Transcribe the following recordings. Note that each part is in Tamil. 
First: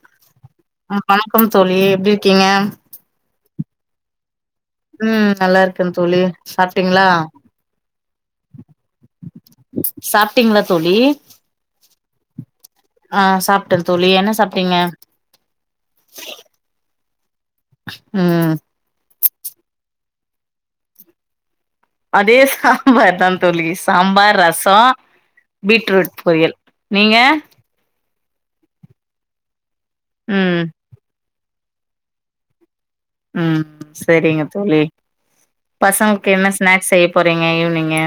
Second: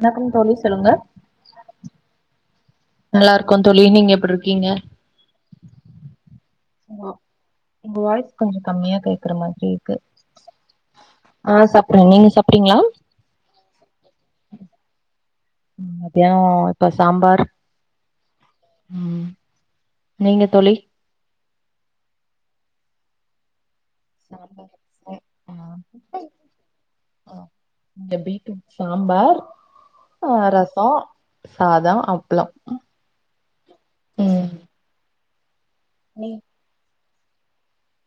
வணக்கம் தோழி சொல்லுங்க வணக்கம் தோழி எப்படி இருக்கீங்க நல்லா இருக்கோந் தோழி நீங்க எப்டி இரு ம் நல்லா இருக்கேன் தோழி சாப்ட்டீங்ளா ஆமா உங்க வாய்ஸ் கொஞ்சோ கம்மியா கேக்குற மாதிரி இருக்கு சாப்ட்டீங்ளா தோழி ஆ சாப்ட்றே நீங்க சாப்ட்டீங்களா ஆ சாப்ட்டன் தோழி என்ன சாப்ட்டீங்க மத்தியானோ இப்ப சாம்பார் ம் ம் நீங்க தோழி அதே சாம்பார்தான் தோழி சாம்பார் ரசோ பீட்ரூட் பொரியல் நீங்க ஆ இங்க பீட்ரூட் சாம்பார் ஆ ம் ரசோ சாதோ அப்ளோ ம் சரிங்க ம் தோழி பசங்களுக் ம் என்ன ஸ்னாக்ஸ் செய்யப் போறீங்க ஈவ்னீங்கு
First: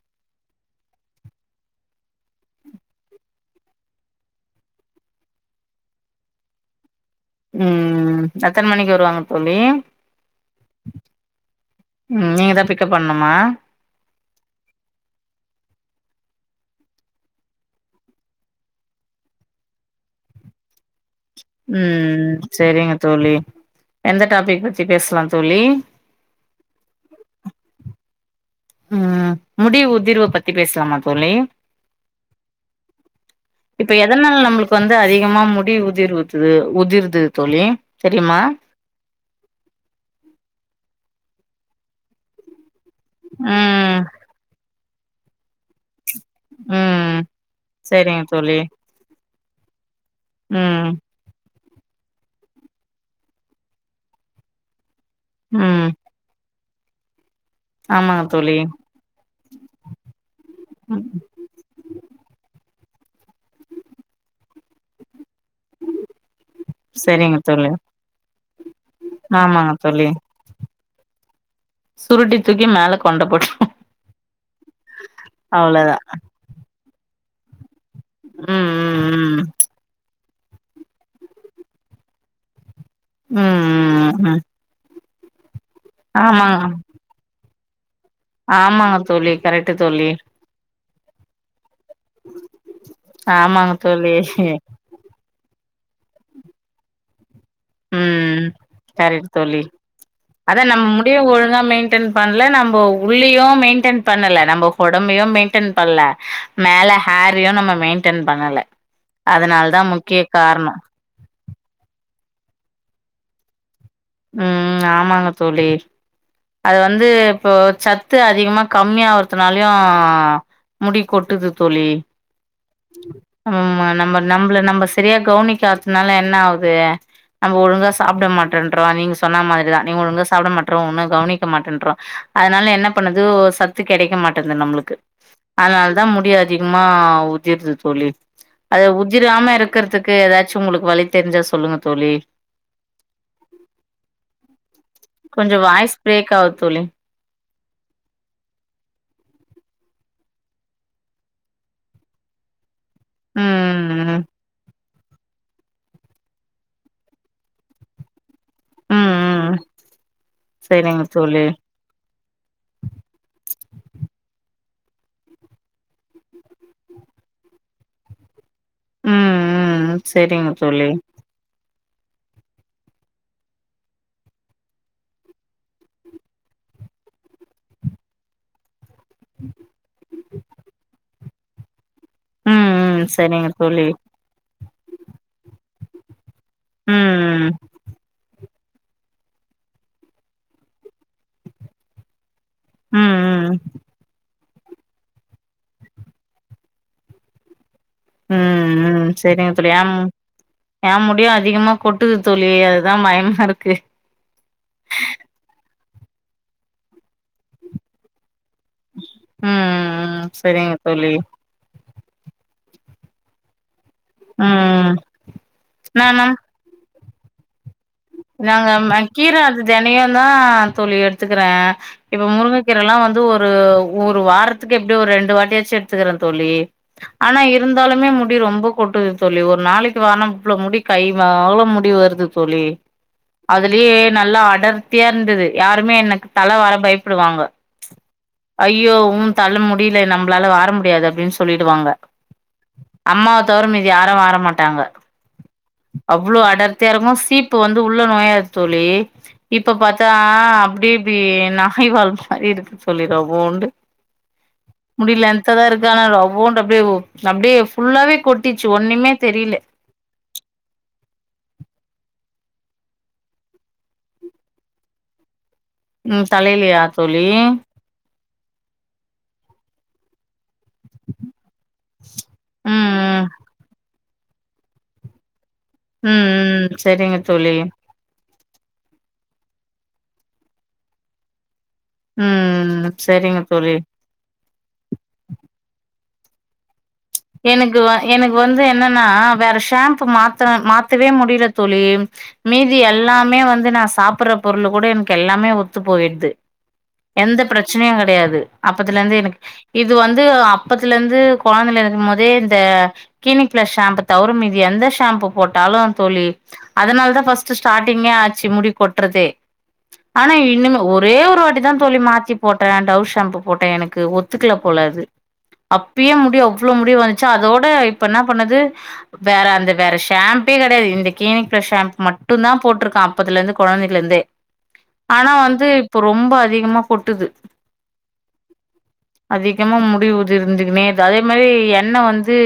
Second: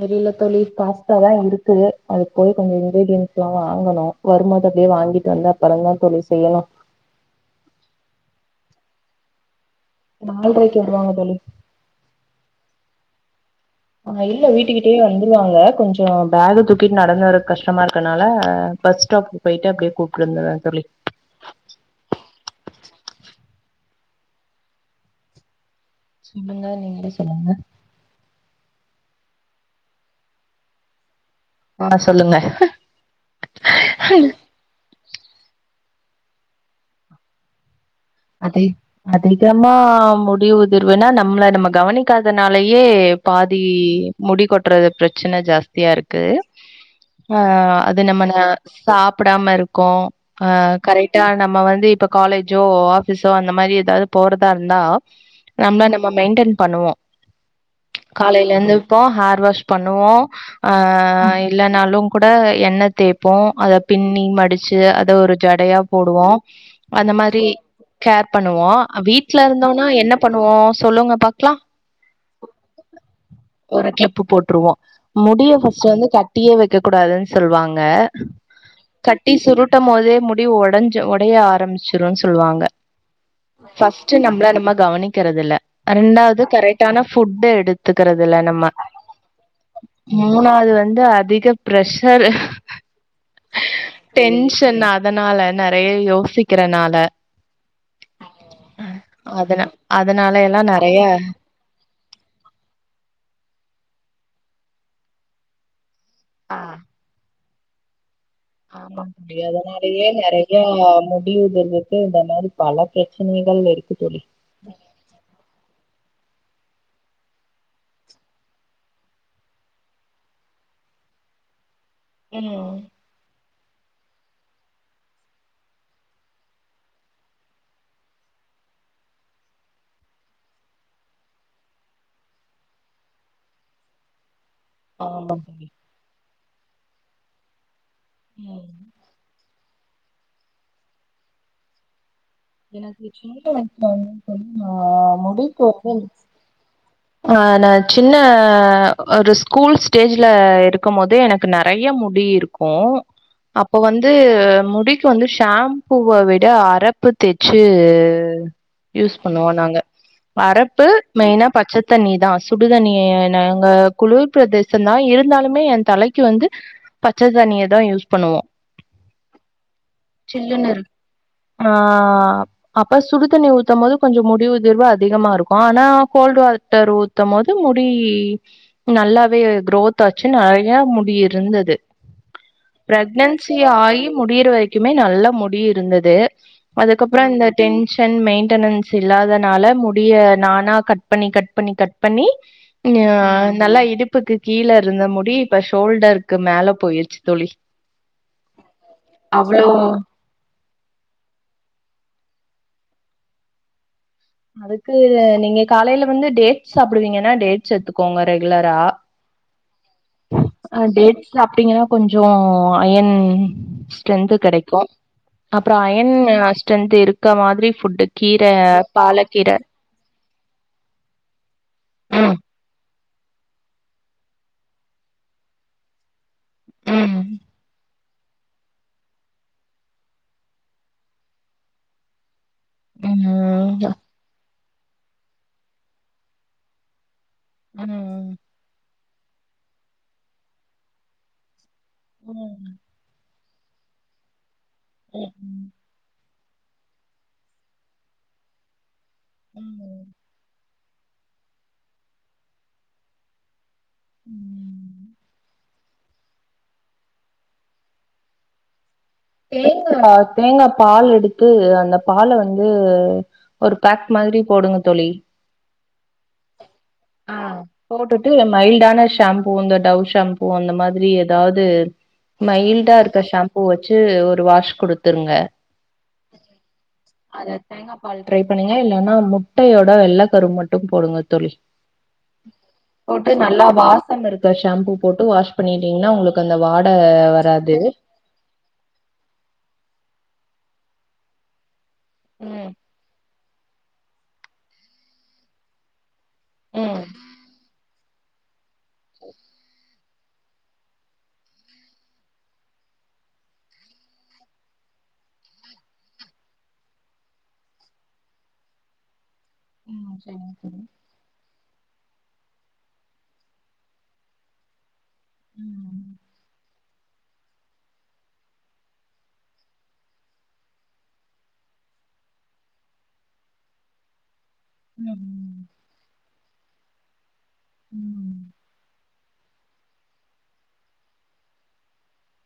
தெரில தோழி பாஸ்தாதா இருக்கு அது போய் கொஞ்சோ இன்கிரீடியன்ஸ் ஆ வாங்கணு வரும்போது அப்டியே வாங்கிட்டு வந்து அப்புறந்தா தோழி செய்யணு ம் எத்தன மணிக்கு வருவாங்க தோழி நால்ரைக்கு வருவாங்க தோழி ம் நீங்க தான் பிக்கப் பண்ணுமா ஆஹ் இல்ல வீட்டுக்கிட்டயே வந்துருவாங்க கொஞ்ஜோ பேக தூக்கிட்டு நடந்து வர கஷ்டமா இருக்கனால பஸ் ஸ்டாப்கு பொயிட்டு அப்டியே கூப்ட்டு வந்துரு தோழி உம் செரிங்க தோழி எந்த டாபிக் பத்தி பேஸ்லா தோழி சொல்லுங்க நீங்களே சொல்லுங்க ம் முடி உதிர்வ பத்தி பேசலாமா தோழி ஆ சொல்லுங்க இப்ப எதனால நம்மளுக்கு வந்து அதிகமா முடி உதிர்வூத்துது உதிர்து தோழி தெரியுமா அது அதிகமா முடி உதிர்வுன்னா நம்ள நம்ம கவனிக்காதனால யே பாதி ம் முடி கொட்றது பிரச் ச்சன ஜாஸ்தியா இருக் கு ம் ஆ அது சரிங்க நம்மன தோழி சாப் டாம இருக்கோ ஆ ம் கரெட்டா நம்ப வந் இப்ப காலேஜ்ஜோ ஆ பீஸ்சோ அந்த மாரி ஏதாது போறதா இருந்தா நம்ப ம் நம்ப மெயின்டென் பண்ணுவோ ஆமாங்க காலைல தோழி எந்திர்போ ஹேர் வாஷ் பண்ணுவோ ம் ஆஹ் இல்லன்னாலு குட எண்ணெ தேப்போ அத பின்னி மடிச்சி அத ஒரு ஜடையா போடுவோ அந்த சரிங்க மாரி தோழி கேர் பண்ணுவோ அ வீட்ல ஆமாங்க இருந்தோனா தோழி என்ன பண்ணுவோ சொல்லுங்க பாக்லா சுருட்டி தூக்கி மேல கொண்ட போட்ரு ஒரு கிளிப்பு போட்ருவோ முடிய ஃபர்ஸ்ட்டு அவ்ளோதா வந்து கட்டியே வை க்கக் கூடாதுன்னு சொல்வாங்க ம் கட்டி ம் சுருட்ட மோது முட் அப்டி ஒடஞ்சி ஒடைய ஆரமிச்சிருன்னு சொல்வாங்க ம் ம் ஃபஸ்ட்டு ம் ம் நம்ள நம்ப கவனிக் கறதில்ல ரெண்டாவ்து ஆமாங்க கரெட்டான ஃபுட் எடுத் த்துக்கறது இல்ல நம்ப ஆமாங்க தோழி கரெக்ட்டு தோழி மூனாது வந் து அதிகப் ப்ரெஷெரு ஆமாங்க தோழி டென்ஷன் அதனால நெறைய யோசிக்கறனால ம் கரெட் தோழி அதனால எல்லா அதா நம் நெறைய முடிய ஒழுங்கா மெயின்டென் பண்ல நம்ப உள்ளியு மெயின்டென் பண்ணல நம்ம கொடம்பயு மெயின்டென் பண்ல ஆ மேல ஹேர் த்ரியு நம்ம மெய்ன் ஆமா முடியாதனாலயே முக்கிய நெறையா காரணோ முடி உதற்வுக்கு இந்த மாரி பல ப்ரச்சனைகள் இருக் ம் ஆமாங்க தோழி அது வந்து இப்போ சத்து அதிகமா கம்மியாவ்றதுனாலியு முடி கொட்டுது தோழி ம் [unintelligible] நம்ப நம்ப்ள நம்ப சரியா கவ்னிக்காத்னால என்னா ஆவ்து நம்ம ஒழுங்கா சாப்டமாட்றந் ட்ருவா நீங் சொன்னா மாரி தா நீங்க ஒழுங்கா சாப்ட மாட்ற ஒன்னு கவ்னிக்க மாட்டன்றோ அதனால என்ன பண்ணது ஓ சத்து கெடைக்க மாட் டுது நம்புளுக்கு ஆமா தோழி அத்னால் தா முடியாத் திக்மா உதிர்து தோழி ம் அது உதிராம இருக் குற்துக்கு எதாச்சு உங்ளுக்கு வழி தெரிஞ்சா சொல்லுங்க தோழி எனக்கு [unintelligible] கொஞ்சோ முடிக் வாய்ஸ் வந்து பிரேக் ஆவுது தோழி அ நா சின்ன ஒரு ஸ்கூல் ஸ்டேஜ்ல இருக்குமோது எனக்கு நறைய முடி இருக்கு ம் அப்ப வந்து ம் முடிக் கு வந்து ஷாம்புவ விட அரப்பு தேச்சு யூஸ் பண்ணுவோ ம் ம் நாங்க அரப்பு செரிங்க தோழி மெய்னா பச்சத் ணி தா சுடுதண்ணிய நாங்க குளிர் பிரதேசந்தா இருந்தாலுமே ஏ தலக்கு வந்து பச்ச தண்ணிய தா யூஸ் பண்ணுவோ ம் ம் ம் செரிங் இரு தோழி ஆ அப்ப சுடு தண்ணி ஊத்தமோது கொஞ்ச முடி உதிர்வு அதிகமா இருக்கு ஆனா கோல்டு வா டர் ஊத்தமோது முடி நல்லாவே எ க்ரோத் ஆச்சு நறையா முடி இ ருந்தது ம் ம் செரிங்க பிரெக்னன்ஸி தோழி ஆயி முடியறவரைக் க்குமே நல்ல முடி இருந்தது அதுக்கப்றோ இந்த ம் டென்ஷன் மெய்ண் ட்டனன்ஸ் இல்லாதனால முடிய நானா கட் பண்ணி கட் ட் பண்ணி கட் பண்ணி ம் ன்யா ம் நல்லா இடுப்புக்கு கீழ இருந்த முடி இப்ப ஷோல்டருக்கு மேல போயிர்ச்சு தோழி ம் ம் செரிங்க அவ்ளோ தோழி ஏம் ஏ முடியு அதிகமா கொட்டுது தோ ழி அது தா மயமா இருக்கு அதுக்கு நீங்க காலைல வந்து டேட்ஸ் சாப்புடுவீங்கனா டேட்ஸ் எத்துக்கோங்க ரெகுலரா ம் ம் செரிங்க ஆ தோழி டேட்ஸ் சாப்ட்டீங்கனா கொஞ்சோ அயன் ட்ரென்த்து கெடைக்கு ம் அப்றோ நானா அயன்னு ஆ ஸ்ட்ரென்த்து இரு க்க மாதிரி ஃபுட்டு கீர நாங்க ம கீர பாலக்கீர அது தெனயுந்தா தோழி எடுத்துக்கிற இப்ப ம் முருங்க கீரல்லா வந் து ஒரு ஒரு வாரத்துக்கு எப்டியு ஒரு ரெண்டு வாட்டியாச்சு எட்த்துக்கற தோழி ம் ஆனா இருந்தாலுமே மு முடி ரொம்ப கொட்டுது தோழி ஒரு நாளைக்கு வார்னா இவ்ளோ முடி கை [unintelligible] அவ்ளோ முடி வருது தோழி ம் அதுலியே நல்லா அடர் த்தியா இருந்துது யாருமே எனக்கு தல வார பயப் புடுவாங்க ம் ஐயோ உ தல முடில நம்ப்ளால வார முடியாது அப்டின் சொல்லிடுவாங்க ம் அம்மாவ தவர மீதி யாரு வாரமாட் ம் ம் வ்ளோ அடர்த்தியா இருக்கு சீப் பு வந்து உள்ள நோயாத் தோழி இப்ப ம். பாத்தா அப் டி இப்டி நாய்வால் மாரி இருக்கு சொல்லிர்றா ஓண்டு ம். முடி லென்த்தா தா இருக் கானாலு ஓண்டு அப்டியே ஓ அப்டே ஃபுல்லாவே கொட்டிர்ச்சு ஒன்னிம்மே தேங்கா தேங்கா பால் எடுத்து அந்த பால வந் து ஒரு பேக் மாதிரி போடுங்க தோழி ம் தலைலியா தோழி டு மைல்டான ஷேம்ப்பு அந்த டவ் ஷேம்ப் பு அந்த மாதிரி எதாவது ம் மைல்டா ம் இருக்கற் ஷேம்ப்பு வ ச்சு ஒரு வாஷ் குடுத்துருங்க ம் ம் செரிங்க தோழி அத தேங்கா பால் ட்ரை பண்ணுங்க இல்லனா முட்டையோட வெள்ள கரு மட்டு போடுங்க தோழி ம் போட்டு செரிங்க நல்லா தோழி வாசம் இருக்க ஷேம்ப்பு போட்டு வாஷ் பண்ணீட்டீங் னா உங்களுக்கு அந்த வா எனக்கு வ எனக்கு வந்து என்னன்னா வேற ஷாம்பு மாத்த மாத்தவே முடியல தோழி ம் மீதி எல்லாமே வந் நான் சாப்படற பொருள் கூட எனக்கு எல்லாமே ஒத்து போயிடுது ம். எந்த பிரச் கிடையாது அப்பத்தல இருந்து எனக்கு இது வந்து அப்பத்தில இருந்து கொழந்தல இரு மோதே இந்த கிளினிக் பிளஸ் ஷாம்பு தவுர மீது எந்த ஷாம்பு போட்டாலு தோழி அதனால தான் பர்ஸ்ட் ஸ்டார்ட்டிங்கே ஆச்சு முடி கொட்ரதே ம் ஆனா சரிங்க இன்னுமே தோழி. ஒரே ஒரு வாட்டி தா தோழி மாத்தி போட்ட டவ் ஷாம்பு போட்ட எனக்கு ஒத்துக்குல போல அது ம் அப்பியே முடி முடி வந்துச்சா அதோட இப்ப இன்ன பண்ணது வேற அந்த வேற ஷாம்பே கடையாது இந்த கினிக் ப்ளஷ் ஷம்பு மட்டு தா போட்டிருக்க அப்பதுல இருந்து கொழந்தல இருந்தே ஆனா வந்து ம் இப்ப ரொம்ப திகமா கொட்டுது ம் அதிகமா முடி உதிர்ந்துக்குனே தாதே மரி எண்ண வந்து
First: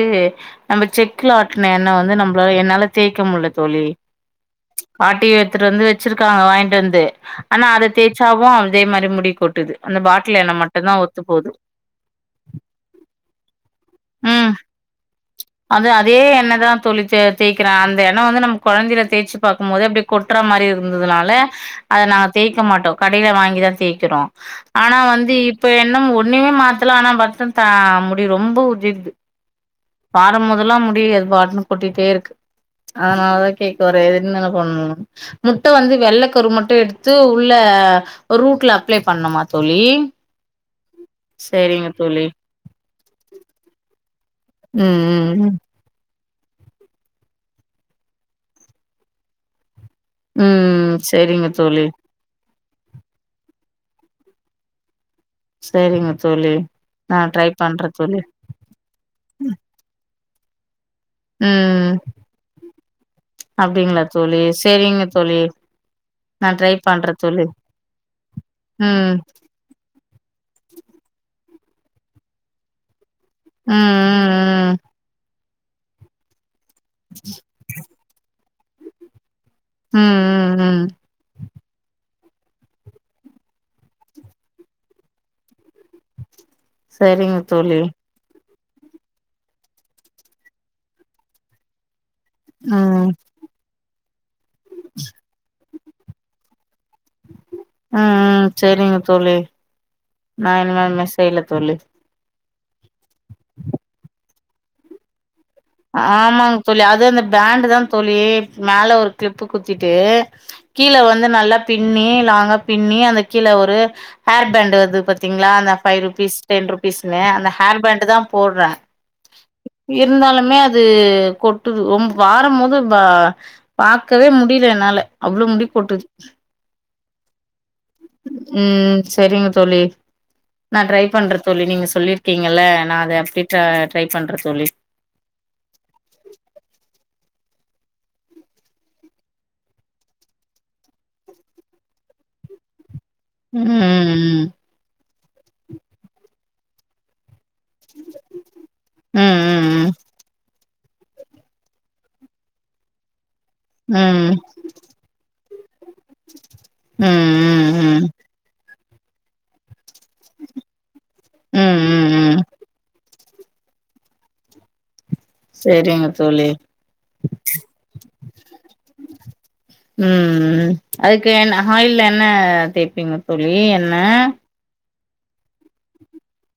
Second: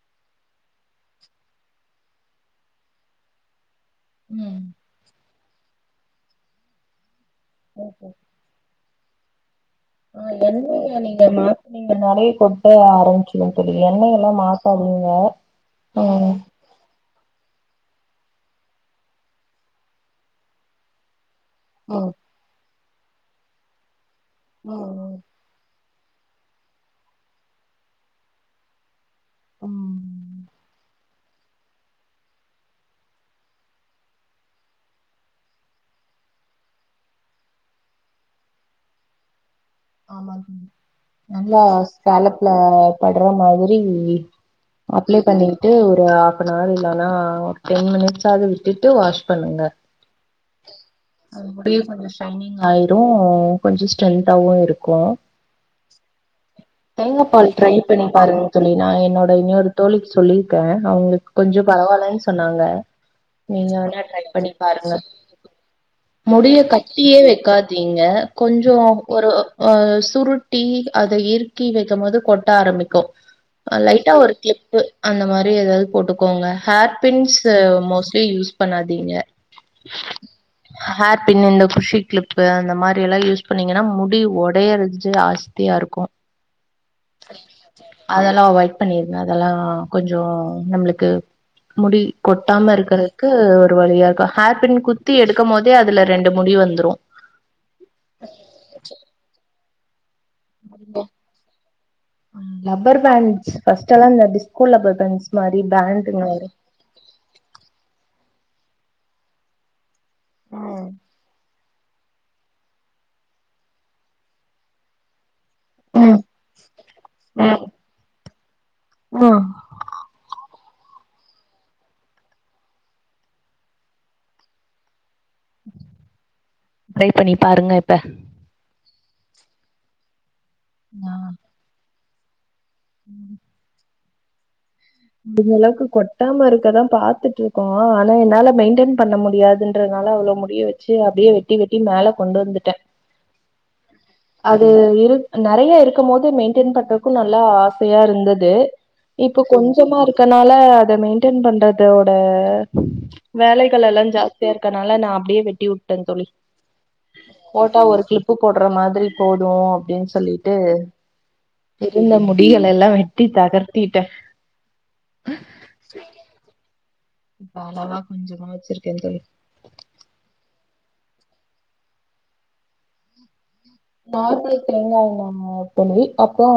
நம்ம செக்குல ஆட்டுன எண்ணெய் வந்து நம்மள என்னால தேக்க முல்ல தோழி ம் ஆட்டியே துட்டு வந்து வெச்சிருக்காங்க வாய்ட்டு வந்து ஆனா அத ஓகே தேய்ச்சாவு தே மாரி முடி கொட்டுது அந்த ஆ பாட்டில் எண்ணெ எண்ணய மட்டுந்தா ஒத்து நீங்க போது மாத்ணீங்கனாலே கொட்ட ஆரமிச்சிரு எண்ணயலா ம் மாத்தாதிங்க ம் தேய்க்கிறா அந்த எண்ண வந்து நம்ம கொழந்தைல தேச்சு பாக்கும் போது அப்டே கொட்ற மாரி இருந்ததுனால அத ம் நா தேய்க்க மாட்டோ கடைல வாங்கி தா தேய்கிறோ ஆனா ம் வந்து இப்ப எ இன்னு ஒன்னுமே மாத்தலா ஆனா வர்சத்த முடி ரொம்போ உ தீர்து ம் பாடம் மொதுல்லா முடியது வாட்ன கொட்டிட்டே இருக்கு அதனாலதா கேக்க வரே என்னன்னா பண்ணனு முட்டை வந்து வெள்ள கரு மட்டு எடுத்து உள்ள ரூட்ல அப்ளே பண்ணுமா தோழி ஆமாங் தோழி நல்லா சேரிங்க தோழி ஸ்கேலப்ல பட்ற மாரி ரி இ இ ம் அப்ளே ம் பண்ணிக்ட்டு ஒரு அ அப்ப நார்து இல்லனா ஒரு டென் மினிட்ஸ்ஸாவது விட்டுட்டு வாஷ் பண்ணுங்க ம் ம் சரிங்க தோழி ஆயிரும் கொஞ்சம் ஸ்ட்ரென்த்தாவும் இருக்கு கும் சேரிங்க தோழி நா தேங்கா பால் ட்ரை பண்றே பண்ணி தோழி பாருங்க தோழி நான் என்னோட இன்னொரு தோழிக்கு சொல்லி ருக்கேன் அவங்களுக்கு கொஞ்சம் ம் பரவாயில்லன்னு சொன்னாங்க நீங்க வேனா அப்டிங்களா ட்ரை தோழி பண்ணி பாருங்க சேரிங்க தோழி நா முடிய ட்ரை பண்றே கட்டியே தோழி வைக்காதீங்க கொஞ்சம் ம் ஒரு ஆ சுருட்டி அத இருக் ருக்கி வைக்கும் போது கொட்ட ஆரம்பிக்கும் ம் லைட்டா ஒரு ம் ஃகிளிப்பு அந்த மாரி ஏதாவது போட்டுக்கோங்க ஹேர் பின்ஸ் மோஸ்ட்லி யூஸ் பண்ணாதீங்க ம் ம் ம் ம் ஹேர் பின்னு அந்த குஷி ஃகிளிப்பு அந்த மாரி எல்லாம் யூஸ் பண்ணீங்கன்னா முடி உடையறது ஜாஸ்தியா இருக்கும் சரிங்க தோழி அவாய்ட் பண்ணிருங்க அதெல்லாம் கொஞ்சம் நம்மளுக்கு முடி கொட்டாம ம் ம் இருக்கறதுக்கு ஒரு வழியாக்கா ஹேர் பின் குத்தி எடுக்கம் போது அதுல ரெண்டு முடி வந்துரும் ம் ம் சரிங்க தோழி நான் இனிமே அந்த மாரி செய்ல தோழி லப்பர் பேண்ட் ஃபர்ஸ்ட் எல்லாம் இந்த டிஸ்கோ லப்பர் பேண்ட்ஸ் மாரி பேண்டுங்க வரு ஆமாங்க தோழி அது அந்த பேண்டு தான் தோழி மேல ஒரு கிளிப்பு குத்திட் ட்டு கீழே வந்து நல்லா பின்னி லாங்கா பின்னி அந்த கீழே ஒரு ஹேர் பேண்ட் வருது பத்தி ங்களா அந்த பைருபீஸ் டென் ருபீஸ் ன்னு அந்த ம் ஹே்பண்ட் தான் போடுற ஆ இருந்தாலும் ம அது கொட்டுது வாரம் போதும் பார்க்கவே முடியல என்னால அவ்வளவு முடி போட்டுது ட்ரை பண்ணி பாருங்க இப்ப ம் சரிங்க தோழி நான் ட்ரை ஆ பண்ற தோழி நீங்க சொல்லி ங்கல நான் அதை எப்ப்ட ட்ரை பண்ற தோழி எல்லாக்கு கொட்டாம இருக்கதா பாத்துட்ருக்கோ ஆனா என்னால மெயின்டெயன் பண்ண முடியாதுன்றனால அவ்ளோ வெச்சு அப்டியே வெட்டி வெட்டி மேல கொண்டு வந்துட்ட ம் அது இரு நறைய இருக்கமோது மெயின் தின் பண்றக்கு நல் லா ஆசயா இருந்தது ம் ம் இப்ப கொஞ்ச ம் ச்சமா இருக்கனால அத மெயின்டென் பண்றதோட வேலைகள் ம் ம் எல்லா ம் ஜாஸ்தியா இருக்கனால நா அப்டியே வெட்டி உட்ட தோழி ம் ஓட்டா ம் ஒரு ம் க்ளிப்பு போட்றமாத்ரி த்ரி போது டின் சொல்லிட்டு ம் ம் திருந்த ம் முடியல எல்லா வெட் டி தகர்த்திட்ட சேரிங்க தோழி இப்ப அளவா கொஞ்சமா வச்சிருக்கே தோழி ம் ம் அதுக்கு என் ஹாயில்ல என்ன தேப்பிங்க தோழ் ழி என்ன அ தோழி அப்றோ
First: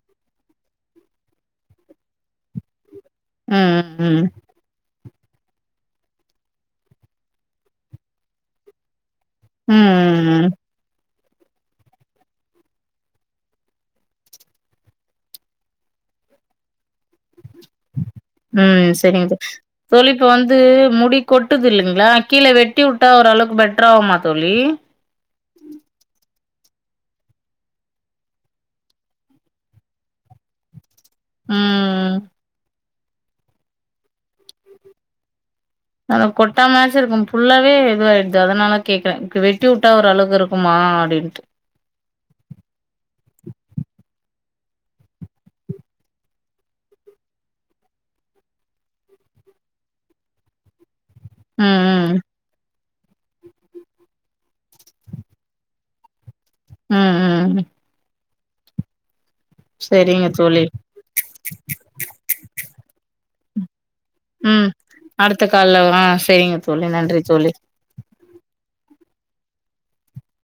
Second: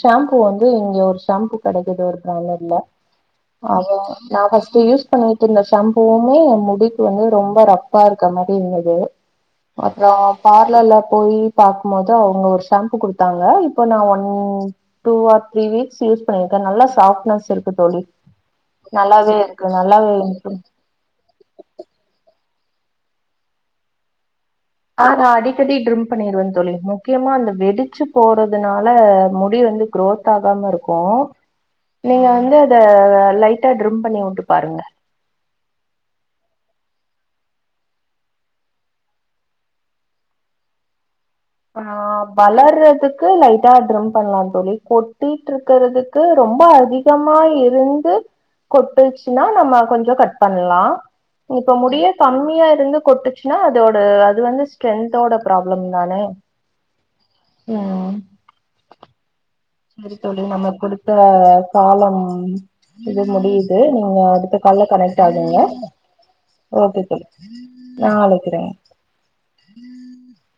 ஷேம்பூ வந்து இங்க ஒரு ஷேம்பூ கெடைக்குது ஒரு பிராண்டட்ல ம் அவ ம் நா ஃபஸ்ட்டு யூஸ் பண்ணிட்டு இருந்த ஷாம்பூவுமே எ முடிக்கு வந்து ரொம்ப ரப்பா இருக்க மாதுரி இருந்துது ம் அப்றோ ம் பார்லர்ல போயி பாக்மோது அவுங்க ஒரு ஷாம்பு குடுத்தாங்க இப்ப நா one two or three weeks use பண்ணிருக்க நல்லா சாஃப்ட்னஸ் இருக் ம் செரிங்க தோழி நல்லாவே இப்ப இருக்கு வந்து முடி கொட்டுது இல்லைங்ளா கீழ வெட் டி உட்டா ஓர் அளவ்க்கு பெட்ராவுமா அ நா அடிக்கடி ட்ரிம் பண்ணிர்வ தோழி முக்கியமா அந்த வெடிச்சு போறதுனால முடி வந்து குரோத் ஆகாம இருக்கு ம் நீங்க வந்து அத லைட்டா டிரிம் பண்ணி விட்டு பாருங்க அதுவ் கொட்டாமாச்சு இருக்கு புல்லாவே இதுவாயிடுது அதனால கேக்குறே வெட்டி விட்டா ஒரு அளவுக்கு இருக்குமா அடின்ட்டு ஆ வளர்றதுக்கு லைட்டா டிரிம் பண்லா தோழி கொட்டிட்ருக்கற்துக்கு ரொம்ப அதிகமா இருந்து கொட்டுச்சுன்னா நம்ம கொஞ்சோ கட் பண்லா இப்ப முடியே ம் கம்மியா இருந்து கொட்டுச்சுன்னா அதோட அது வந்து ஸ்ட்ரென்த்தோட ப்ராப்ளம் தான ம் ம் ம் செரி தோழி நம்மக் குடுத்த காலம் முடிய் து நீங்க அடுத்த ம் கால்ல கனெக்ட் அடுத்த ஆகுங்க கால்ல ஆ செரிங்க ஓகே நன்றி தோழி நாளை கிறே